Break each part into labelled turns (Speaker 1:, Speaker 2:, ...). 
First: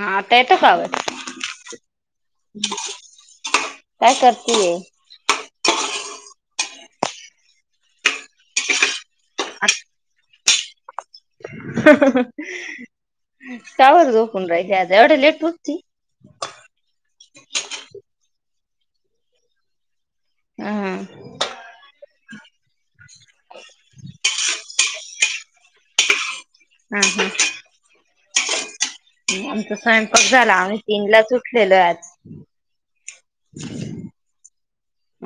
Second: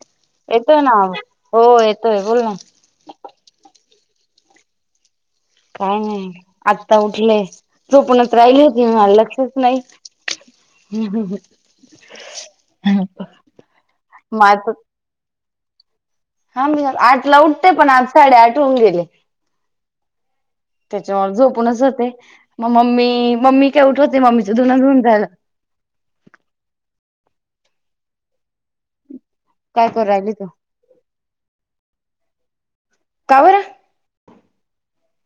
Speaker 1: हा आता येतो का
Speaker 2: येतोय ना आवाज हो येतोय बोल ना
Speaker 1: काय करतीये?
Speaker 2: काय नाही आत्ता उठले झोपूनच राहिले होती मी मला लक्षच नाही
Speaker 1: काबरं
Speaker 2: मग
Speaker 1: झोपून राहिली आज एवढ्या लेट उठती
Speaker 2: हां मी आठ ला उठते पण आज साडे आठ होऊन गेले
Speaker 1: हा हा
Speaker 2: त्याच्यामुळे झोपूनच होते मग मम्मी मम्मी का उठवत नाही मम्मीचं धुण धुऊन झालं
Speaker 1: हम हम आमचा
Speaker 2: काय करू
Speaker 1: स्वयंपाक
Speaker 2: राहिली तू
Speaker 1: झाला आम्ही तीनलाच उठलेलो ये आज
Speaker 2: का बरं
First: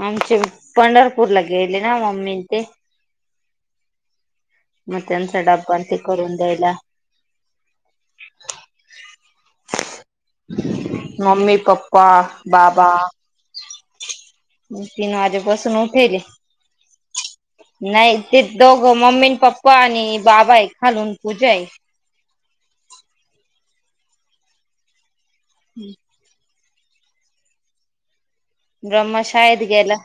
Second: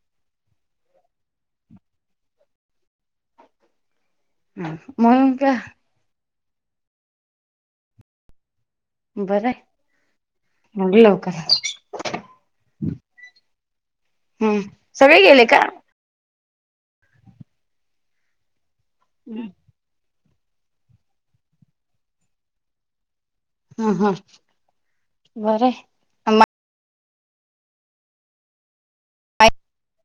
Speaker 1: आमचे पंढरपूरला गेले ना मम्मी न ते मग
Speaker 2: म्हणून
Speaker 1: त्यांचा
Speaker 2: का
Speaker 1: डब्बा न ते करून द्यायला
Speaker 2: बरं आहे म्हणलं लवकर
Speaker 1: मम्मी पप्पा बाबा
Speaker 2: हम्म
Speaker 1: म तीन
Speaker 2: सगळे गेले का
Speaker 1: वाजेपसून उठेले नाही ते दोघं मम्मीन
Speaker 2: ह
Speaker 1: पप्पा ्पा आणि बाबा ए खालून पूजाये
Speaker 2: हम ह बरं आहे
Speaker 1: ब्रह्म शाळेत गेला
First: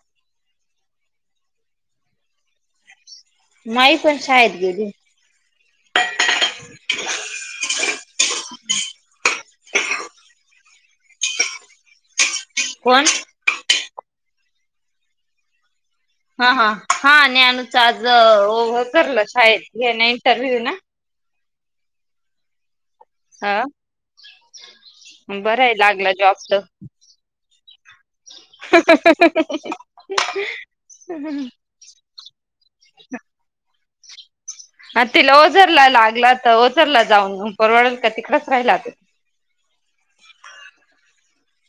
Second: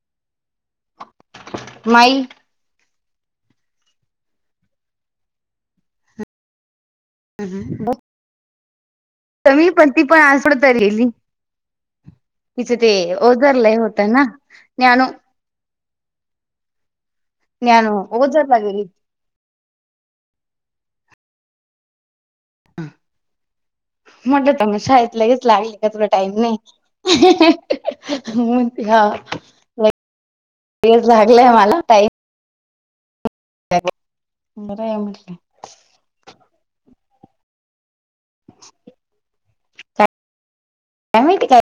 Speaker 2: माई
Speaker 1: माई पण शाळेत गेलीये
Speaker 2: ह हम ब. तर ममी पण ती पण आजथोड तरी गली तिथ ते.
Speaker 1: कोण?
Speaker 2: होारलाय होत ना नानु.
Speaker 1: हा हा हा आणि अनुच
Speaker 2: ज्ञानू
Speaker 1: आज
Speaker 2: ओझरला गेली
Speaker 1: करलं शाळेत घ ना इंटरव्ह्यू ना. हा
Speaker 2: मट तमशालंच
Speaker 1: बरं
Speaker 2: लागले
Speaker 1: आहे
Speaker 2: का थोड
Speaker 1: लागला जॉब
Speaker 2: टाइम नाही.
Speaker 1: तर
Speaker 2: हा लागलंय मला. हो
Speaker 1: ह तिला ओझरला लागला तर ओझरला जाऊन परवडल का तिकडच राहिला ते.
Speaker 2: त्या का.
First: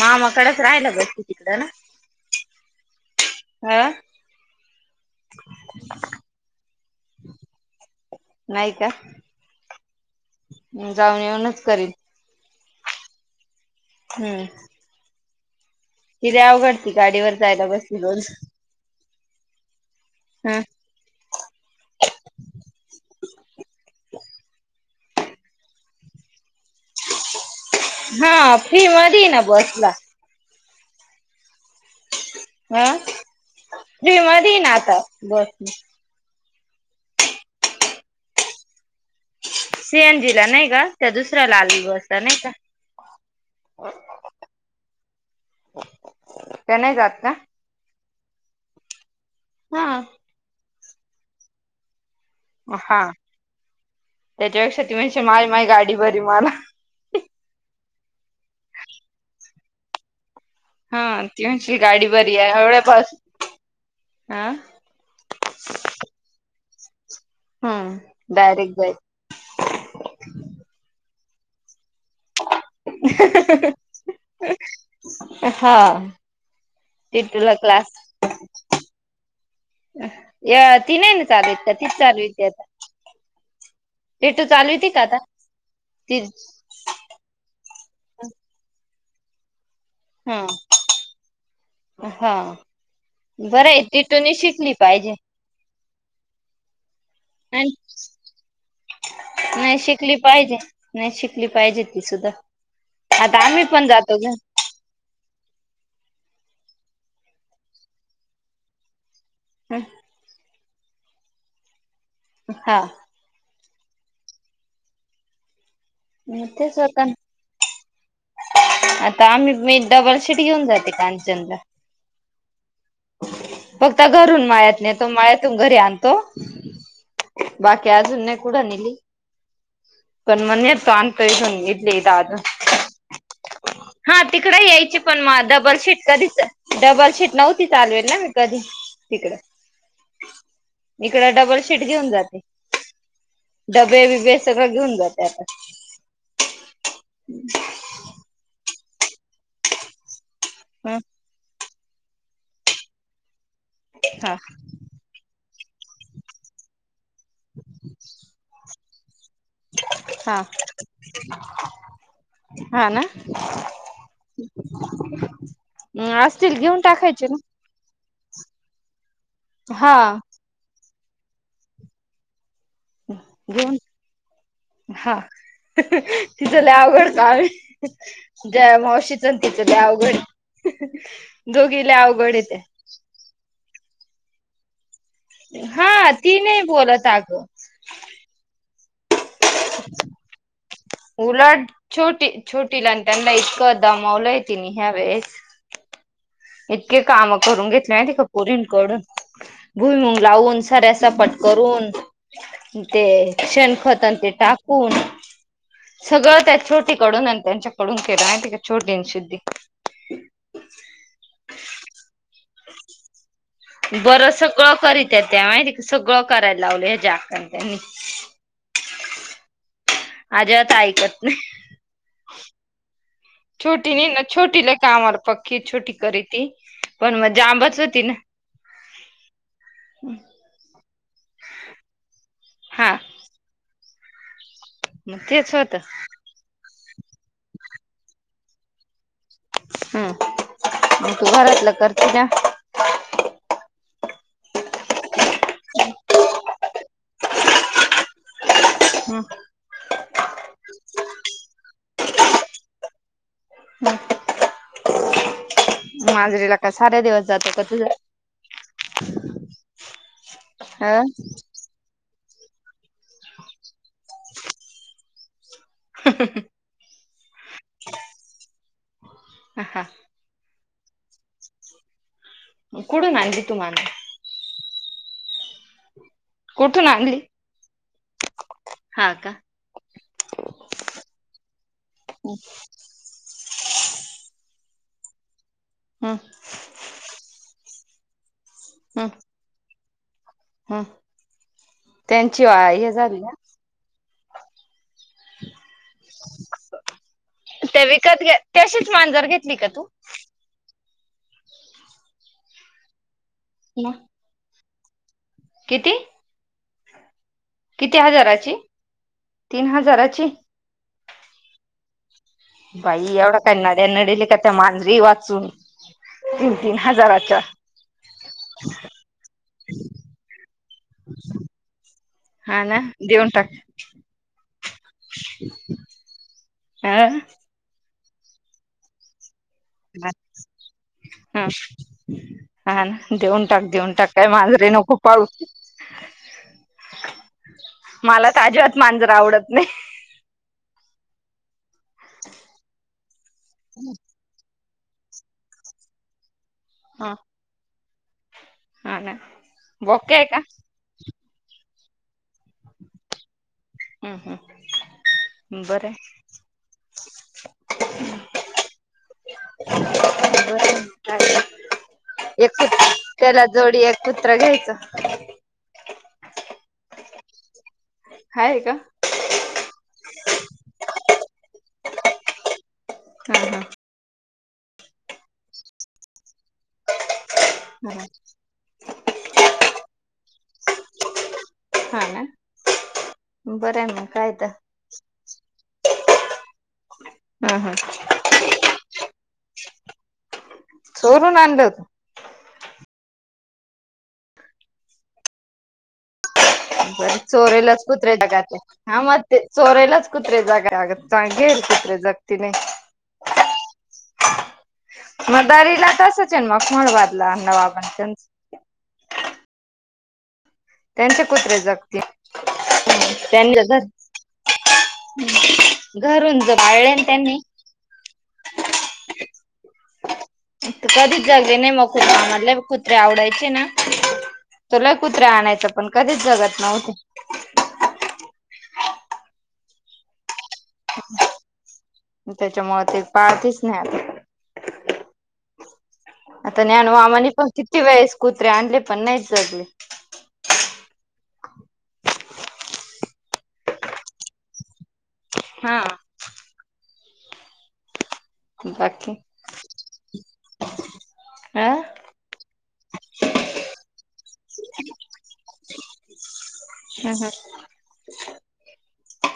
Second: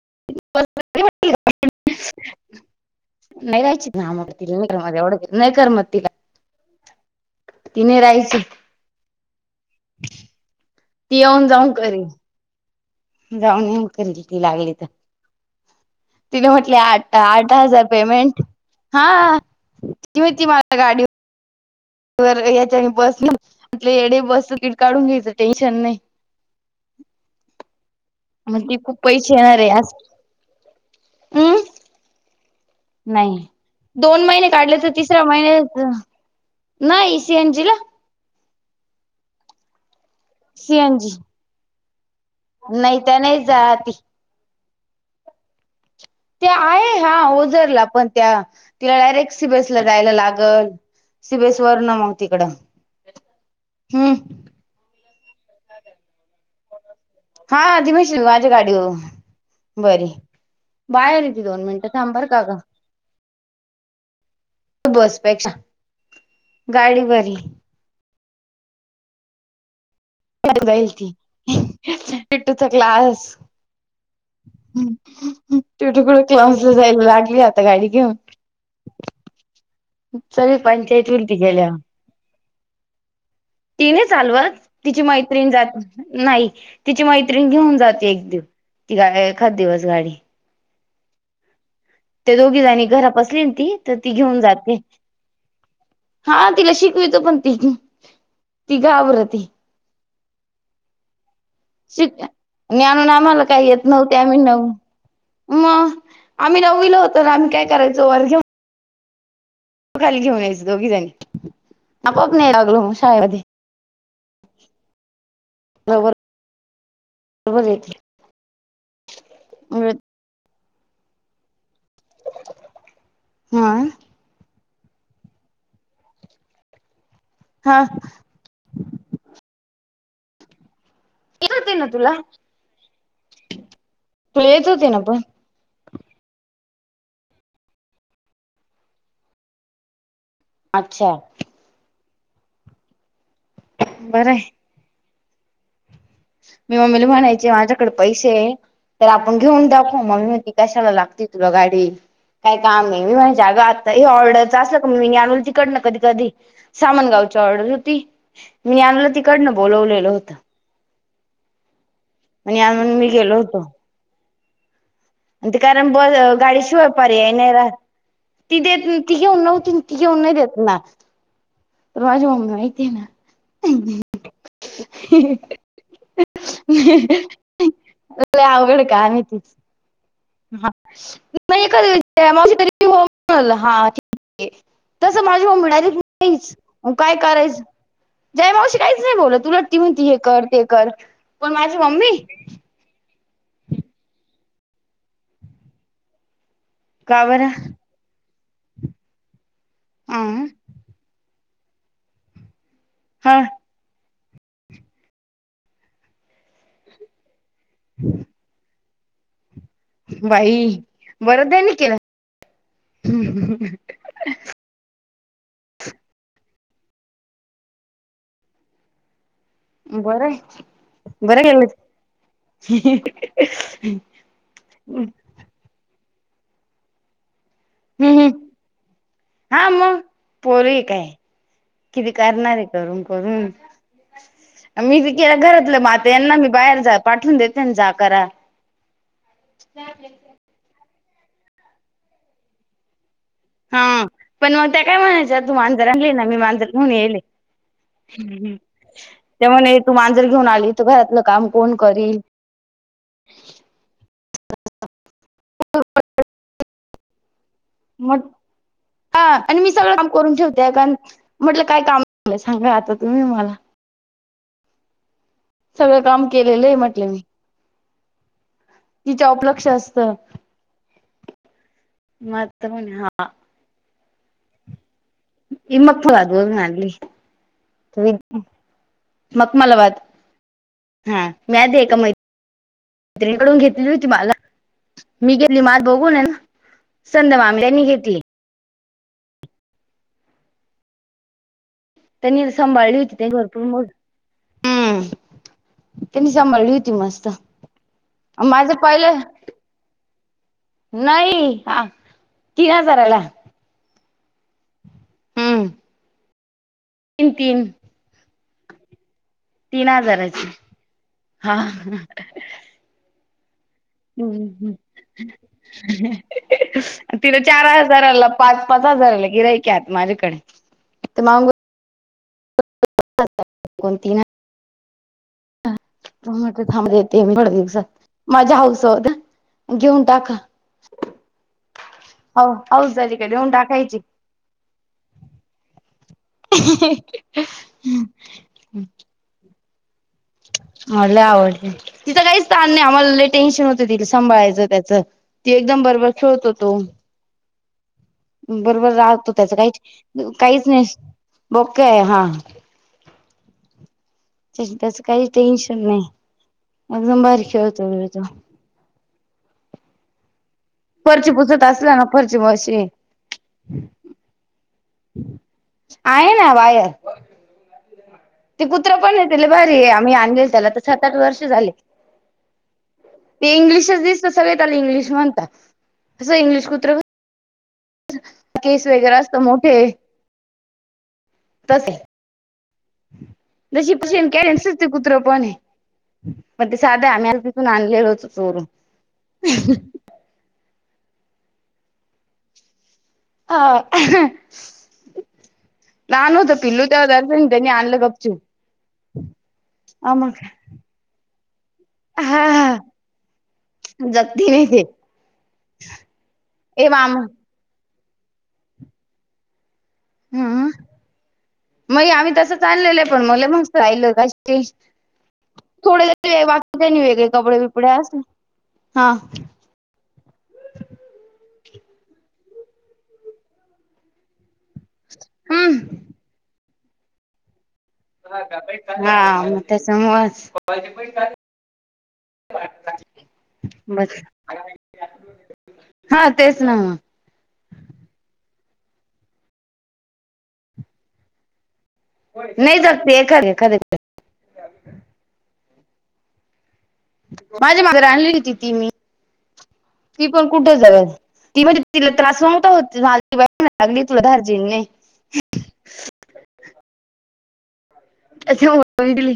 Speaker 1: मामाकडच राहिला बेसती तिकडं ना.
Speaker 2: नाही
Speaker 1: ह
Speaker 2: राहायची नाम म एवढं नाही करमत.
Speaker 1: [inaudible]
Speaker 2: तिने राहायची.
Speaker 1: नाही का
Speaker 2: ती
Speaker 1: जाऊन
Speaker 2: येऊन
Speaker 1: येऊनच
Speaker 2: जाऊन
Speaker 1: करेील.
Speaker 2: करील जाऊन ये करील ती
Speaker 1: हम्म
Speaker 2: लागली तर. तिने
Speaker 1: तिला
Speaker 2: म्हटले
Speaker 1: अवघड ती
Speaker 2: आठ
Speaker 1: गाडीवर
Speaker 2: आठ
Speaker 1: जायला
Speaker 2: हजार
Speaker 1: बसली रोज
Speaker 2: पेमेंट. हा त होती
Speaker 1: ह
Speaker 2: मला गाडीवर. याच्याने बस न आपले एडे बसचं किट काढून घ्यायचं टेन्शन नाही.
Speaker 1: हा
Speaker 2: मग ते
Speaker 1: फ्री
Speaker 2: खूप
Speaker 1: मध्ये
Speaker 2: पैसे
Speaker 1: ना
Speaker 2: येणार आहे
Speaker 1: बसला
Speaker 2: आज. हम्म
Speaker 1: ह
Speaker 2: नाही
Speaker 1: फ्री
Speaker 2: दोन महिने
Speaker 1: मध्ये ना
Speaker 2: काढले तर
Speaker 1: आता
Speaker 2: तिसऱ्या
Speaker 1: बस
Speaker 2: महिन्या नाही सीएन जी ला.
Speaker 1: सीएनजी ला नाही का
Speaker 2: सीएनजी
Speaker 1: त्या दुसऱ्या लालवि ब असला नाही का.
Speaker 2: नाही तर नाही जा ती.
Speaker 1: [inaudible]
Speaker 2: त्या
Speaker 1: नाही
Speaker 2: आहे हा
Speaker 1: जात का
Speaker 2: ओझरला पण त्या तिला डायरेक्ट सी बसला
Speaker 1: हा
Speaker 2: जायला लागल. सी बी एस वरण.
Speaker 1: हा त्याच्यापेक्षा ती म्हणजे माय माय गाडी बरी मला.
Speaker 2: हा दिमश माझ्या गाडी बरी.
Speaker 1: हा
Speaker 2: बाहेर ती दोन
Speaker 1: म्हणशील
Speaker 2: मिनटं
Speaker 1: गाडी
Speaker 2: थांबर
Speaker 1: बरी
Speaker 2: का का.
Speaker 1: आहे एवढ्या पास हा.
Speaker 2: त बसपेक्षा गाडी बरी.
Speaker 1: हम्म डारेक्ट जाय.
Speaker 2: जाईल तूचा क्लास.
Speaker 1: हा
Speaker 2: तेवढ कुठ क्लामसला जायला लागली
Speaker 1: टिटूला
Speaker 2: आता गाडी
Speaker 1: क्लास
Speaker 2: घेऊन. चल
Speaker 1: या ती नाही ना
Speaker 2: पंचायतीवरलती
Speaker 1: चालू आहेत
Speaker 2: गेल्या.
Speaker 1: का तीच चालू होती आता
Speaker 2: तिने चालव
Speaker 1: टिटू चालूती का
Speaker 2: तिची
Speaker 1: आता
Speaker 2: मैत्रिण जात
Speaker 1: ती
Speaker 2: नाही. तिची मैत्रीिणी घेऊन जाते एक दिव तीा एखाद दिवस गाडी.
Speaker 1: हा हा
Speaker 2: ते दोघी जणी घरापसली ती
Speaker 1: बरं आहे
Speaker 2: तर ती
Speaker 1: टिटूनी
Speaker 2: घेऊन
Speaker 1: शिकली
Speaker 2: जाते.
Speaker 1: पाहिजे
Speaker 2: हा तिला शिकवितो पण ती
Speaker 1: नाही
Speaker 2: ती घाबरती.
Speaker 1: नाही शिकली पाहिजे नाही शिकली पाहिजे ती
Speaker 2: शिक
Speaker 1: सुद्धा
Speaker 2: आणून आम्हाला
Speaker 1: आता आम्ही
Speaker 2: काही येत
Speaker 1: पण
Speaker 2: नव्हते
Speaker 1: जातो ग.
Speaker 2: आम्ही नऊ मग आम्ही नवल होतो आम्ही काय करायचो घेऊ.
Speaker 1: हम
Speaker 2: खाली घेऊन यायचं दोघी जणी ना पप नाही
Speaker 1: हा
Speaker 2: लागलोग शाळेमध्ये. [inaudible]
Speaker 1: म तेे सरका.
Speaker 2: तु बजा येते.
Speaker 1: आता आम्ही, मी डबल शीट घेऊन जाते कांचनला.
Speaker 2: हा
Speaker 1: फक्त घरून माळ्यात नेतो, मळ्यातुन घरी आणतो.
Speaker 2: हा
Speaker 1: बाकी अजून नाही कुड नीली, पण मग नेतो
Speaker 2: येत होते
Speaker 1: आम्ही.
Speaker 2: ना
Speaker 1: [inaudible]
Speaker 2: तुला
Speaker 1: हा
Speaker 2: तू
Speaker 1: तिकड
Speaker 2: येत होते
Speaker 1: यायची,
Speaker 2: ना
Speaker 1: पण म डबल शिट कधीच डबल शीट नव्हती चालवेल ना, मी कधी तिकड
Speaker 2: अच्छा
Speaker 1: इकड डबल शीट घेऊन जाते,
Speaker 2: बरं
Speaker 1: डबे-बिबे
Speaker 2: आहे
Speaker 1: सगळं घेऊन जाते. ते आता
Speaker 2: मी मम्मीला म्हणायची माझ्याकड पैसे ये, तर आपण घेऊन टाकू, मम्मी म्हणायची कशाला
Speaker 1: हम्म
Speaker 2: लागती तुला गाडी? काय कामे? मी मम्हणायची अग आता ह्या
Speaker 1: हा
Speaker 2: ऑर्डरच अस मी आणलं तिकडन कधी-कधी, सामान गावची ऑर्डर होती, मी आणल ती तीकडनं बोलवलेलं होतं.
Speaker 1: ह [inaudible]
Speaker 2: आणि आणून मी गेलो होतो.
Speaker 1: [inaudible]
Speaker 2: ते कारण ब
Speaker 1: असतील
Speaker 2: गाडी
Speaker 1: घेऊन
Speaker 2: शिवा्य
Speaker 1: टाकायचे
Speaker 2: पर्याय नही
Speaker 1: ना
Speaker 2: रा ती देत, ती घेऊन नव्हती, ती
Speaker 1: हा
Speaker 2: घेऊन नहि देत ना. तुला माझी मम्मी माहिती ना?
Speaker 1: घेऊन हा, हं ह तिच लइ अवगड कामे.
Speaker 2: लय
Speaker 1: जया
Speaker 2: अवघड काम आहे
Speaker 1: मावशीचन, तिचं लइ अवघड आहे.
Speaker 2: [unintelligible] [inaudible]
Speaker 1: दोघी लय अवघड आहे त्या
Speaker 2: तसं माझी मम्मी डायरेक्ट
Speaker 1: हा ती
Speaker 2: नाहीच,
Speaker 1: नाही बोलत
Speaker 2: काय
Speaker 1: अगं
Speaker 2: करायचं? जया मावशी काहीच नही बोलत, उलट ती म्हणते हे कर, ते कर. पण
Speaker 1: उलट
Speaker 2: माझी मम्मी
Speaker 1: छोटी-छोटीलान त्यांना इतकं दमावलंय तिनी यावेळेस इतके
Speaker 2: का
Speaker 1: काम
Speaker 2: बरं
Speaker 1: करून घेतले माहिती का पुरींकडून भुईमग
Speaker 2: अं
Speaker 1: लावून सऱ्यासपाट करून, ते
Speaker 2: हा
Speaker 1: शेण खतन ते टाक ऊन, सगळं त्या छोटीकडून अन त्यांच्याकडून केलं, माहितीका? छोट [unintelligible] दिन शुद्धी
Speaker 2: बाई बरं त्यांनी केल हं हन
Speaker 1: बरं सगळं करीत्या त्या माहितीका, सगळं करायला लावल ह्या जया अक्कानं त्यांनी.
Speaker 2: बरंय
Speaker 1: अजिबात ऐकत नाही
Speaker 2: बर लगेच
Speaker 1: छोटीनीना छोटी लई कामाला पक्की, छोटी करिती, पण म जांब
Speaker 2: हम् हा मग पोरगी काय, किती करना रे
Speaker 1: हा
Speaker 2: करून-करून, मी बी
Speaker 1: मग
Speaker 2: केलं
Speaker 1: तेच होत
Speaker 2: घरातलं म आता यांना मी बाहेर जात पाठवून देतेना जा करा.
Speaker 1: हम् मग तू घरातलं करती ना?
Speaker 2: हन, पण मग त्या काय म्हणायच्या तू मांजर आणली ना, मी मांजर घेऊन येयेले. हम हम
Speaker 1: हम्म
Speaker 2: त्या म्हणे, तू मांजर घेऊन आली तर घरातलं काम कोण करील?
Speaker 1: मांजरीला का साऱ्या दिवस जातो का तुझा?
Speaker 2: म हा आणि मी सगळं काम करून ठेवते, आता
Speaker 1: अ
Speaker 2: म्हटलं काय काम? म्ह्हंटल सांगा आता तुम्ही मला सगळं काम केलेलं ये म्हटले मी. तिच्याप लक्ष
Speaker 1: हा
Speaker 2: असत.
Speaker 1: कुडून आणली तू मांजर?
Speaker 2: इमकबाद वरून आणली. [unintelligible]
Speaker 1: हा का
Speaker 2: मकमालाबाद हा नाय ते एका मैत
Speaker 1: [unintelligible]
Speaker 2: रीकडून घेतली होती माला मी गेली माझ
Speaker 1: हम्म
Speaker 2: बघून ये ना संमद मामल्यांनी घेतली.
Speaker 1: ह हा
Speaker 2: त्यानीं तर सांभाळली होती त्यांनी भरपूर मोड हम्म त्यांनी सांभाळली होती मस्त
Speaker 1: ते विकत घे
Speaker 2: अ माझं
Speaker 1: तशीच
Speaker 2: पहिलं
Speaker 1: मांजर घेतली का तू
Speaker 2: नाही हा अ तीन हजारयला
Speaker 1: ना
Speaker 2: हम्म
Speaker 1: किती?
Speaker 2: तीन तीन
Speaker 1: किती हजाराची
Speaker 2: तीन हजाराची हा हम्
Speaker 1: बाई एवढा काय नड्या नडेल का त्या
Speaker 2: हम्म अ
Speaker 1: मांजरी वाचून तीन तीन
Speaker 2: तिकड
Speaker 1: हजाराच्या
Speaker 2: चार हजारला पाच पाच हजाराला गिर्‍हाईक आत माझ्याकडे त मागूत
Speaker 1: हा ना देऊन टाक.
Speaker 2: कोण ती ना
Speaker 1: [unintelligible]
Speaker 2: अ ह ते थांबलेत एवढे दिवसात माझा हौसा होत घेऊन टाका.
Speaker 1: हा
Speaker 2: हो
Speaker 1: हा
Speaker 2: हौस झाली
Speaker 1: ना
Speaker 2: का
Speaker 1: देऊन टाक देऊन
Speaker 2: टाकायची
Speaker 1: टाक काय मांजरी नको पाळु. मला तर
Speaker 2: [unintelligible]
Speaker 1: अजिबात मांजर आवडत नाय.
Speaker 2: मला लय आवडते तिच काहीच ताण नाही आम्हाला लय टेन्शन होत ती सांभाळायचं त्याचं ती एकदम बरोबर खेळत होतो.
Speaker 1: हा
Speaker 2: बरोबर
Speaker 1: ना
Speaker 2: राहतो त्याच काय
Speaker 1: बोके आहे का
Speaker 2: काहीच नाही बोकळ ये हा [unintelligible]
Speaker 1: अहं
Speaker 2: तिज त्याच काहीचं टेन्शन नाय एदम भारी खेळतो बिळतो. फरची पुसत असला ना
Speaker 1: [unintelligible]
Speaker 2: फरची
Speaker 1: एक कुत
Speaker 2: मशीन
Speaker 1: त्याला जोडी एक कुत्र घ्यायच.
Speaker 2: आहे ना बायर
Speaker 1: हाय
Speaker 2: ते
Speaker 1: का
Speaker 2: कुत्र पण ये ते लय भारी ये आम्ही आणलेल त्याला त सात आठ वर्ष झालेत. ते
Speaker 1: हा
Speaker 2: इंग्लिशच दिसत सगळे त्याला इंग्लिश म्हणता अस इंग्लिश कुत्र
Speaker 1: [unintelligible]
Speaker 2: केस वगैरे असत मोठे तसय
Speaker 1: हा ना बरं आहे मग काय तर
Speaker 2: जशी [unintelligible] कुत्र पण ये पण ते साध ये आम्ही
Speaker 1: ह
Speaker 2: तिथून
Speaker 1: ह
Speaker 2: आणलेल होत चोरून [unintelligible]
Speaker 1: चोरून आणलं होतं.
Speaker 2: हा आणू द
Speaker 1: बर चोरेलाच कुत्रे जगाते हा म चोरेलाच
Speaker 2: हा मग
Speaker 1: कुत्रे जगा लागते. [unintelligible] जगती नयी
Speaker 2: ह [unintelligible]
Speaker 1: मदारी ला तसचयन म
Speaker 2: ए
Speaker 1: [unintelligible]
Speaker 2: मामा
Speaker 1: त्याच
Speaker 2: हम्
Speaker 1: त्यांचे कुत्रे जगतील
Speaker 2: मग आम्ही तस आणलेलंय, पण लय
Speaker 1: त्यांनी
Speaker 2: मस्त
Speaker 1: घर
Speaker 2: राहयलं [unintelligible] का थोडेच
Speaker 1: घरून पाळले
Speaker 2: बाकीनी
Speaker 1: ना
Speaker 2: वेगळे
Speaker 1: त्यांनी
Speaker 2: कपडे बिपडे असतील हा
Speaker 1: कधीच जगले नाही मग कुत्र म्हटले कुत्रे आवडायचे ना तर लय कुत्रे आणायचा
Speaker 2: हम्म.
Speaker 1: पण कधीच जगत नव्हते
Speaker 2: हा मग त्याच्यामुळचं
Speaker 1: त्याच्यामुळं ते पाळतीच नाही आम्ही
Speaker 2: आ [inaudible]
Speaker 1: आता न्यानु मामानी पण किती वळेस कुत्रे आणले, पण नाहीच जगले.
Speaker 2: नाही जगती एखादं एखाद्याचत
Speaker 1: हा
Speaker 2: माझ्या मागं राणली
Speaker 1: बाकी
Speaker 2: ती पण कुठ जगल ती
Speaker 1: अ
Speaker 2: म्हणजे तिला त्रास नव्हता होत [unintelligible] ती बाई म्हणाय लागली तुला धारजीन नायी
Speaker 1: हम् हम
Speaker 2: अस वाटून [unintelligible] गेली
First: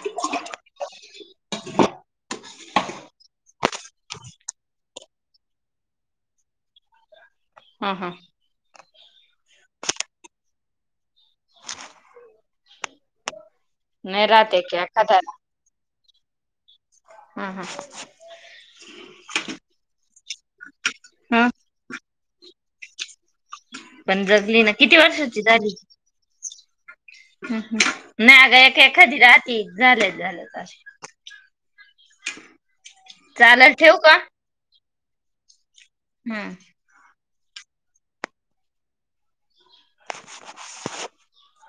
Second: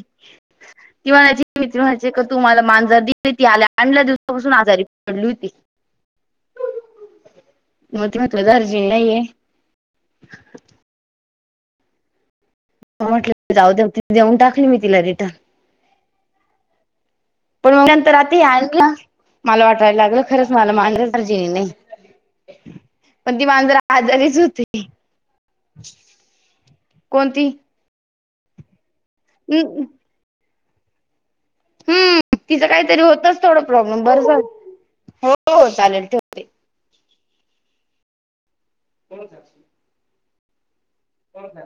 Speaker 2: [unintelligible] म्हणायचे का तू मला मांजर दिली ती आणल्या दिवसापासून आजारी पडली होती.
Speaker 1: ह
Speaker 2: म
Speaker 1: ह
Speaker 2: तुला म्हटलं धार्जिन नाहीेय मं म्हटलं जाऊदे.
Speaker 1: नाही
Speaker 2: देऊन
Speaker 1: राहते
Speaker 2: टाकली
Speaker 1: की
Speaker 2: मी तिला रिटर्न
Speaker 1: एखाद्याला हा
Speaker 2: पण मग नंतर आता आणलं. मला वाटायला लागल खरंच मला मांजर
Speaker 1: हा
Speaker 2: धार्जिण नाहीय. पण ती माांजरा
Speaker 1: पण
Speaker 2: आजारीच
Speaker 1: जगली ना
Speaker 2: होती
Speaker 1: किती वर्षाची झाली
Speaker 2: कोणती?
Speaker 1: नाही ग एक एखादी राहती
Speaker 2: हम्म
Speaker 1: झालंच झालंय
Speaker 2: हम्म तिचं काहीतरी होतच थोडा
Speaker 1: चालेल ठेवू
Speaker 2: प्रॉब्लेम
Speaker 1: का
Speaker 2: बर झालं हो चालेल ठेव
Speaker 1: हं
Speaker 2: कोणच्या हातची?
Speaker 1: [inaudible]
Speaker 2: हो हा. [inaudible]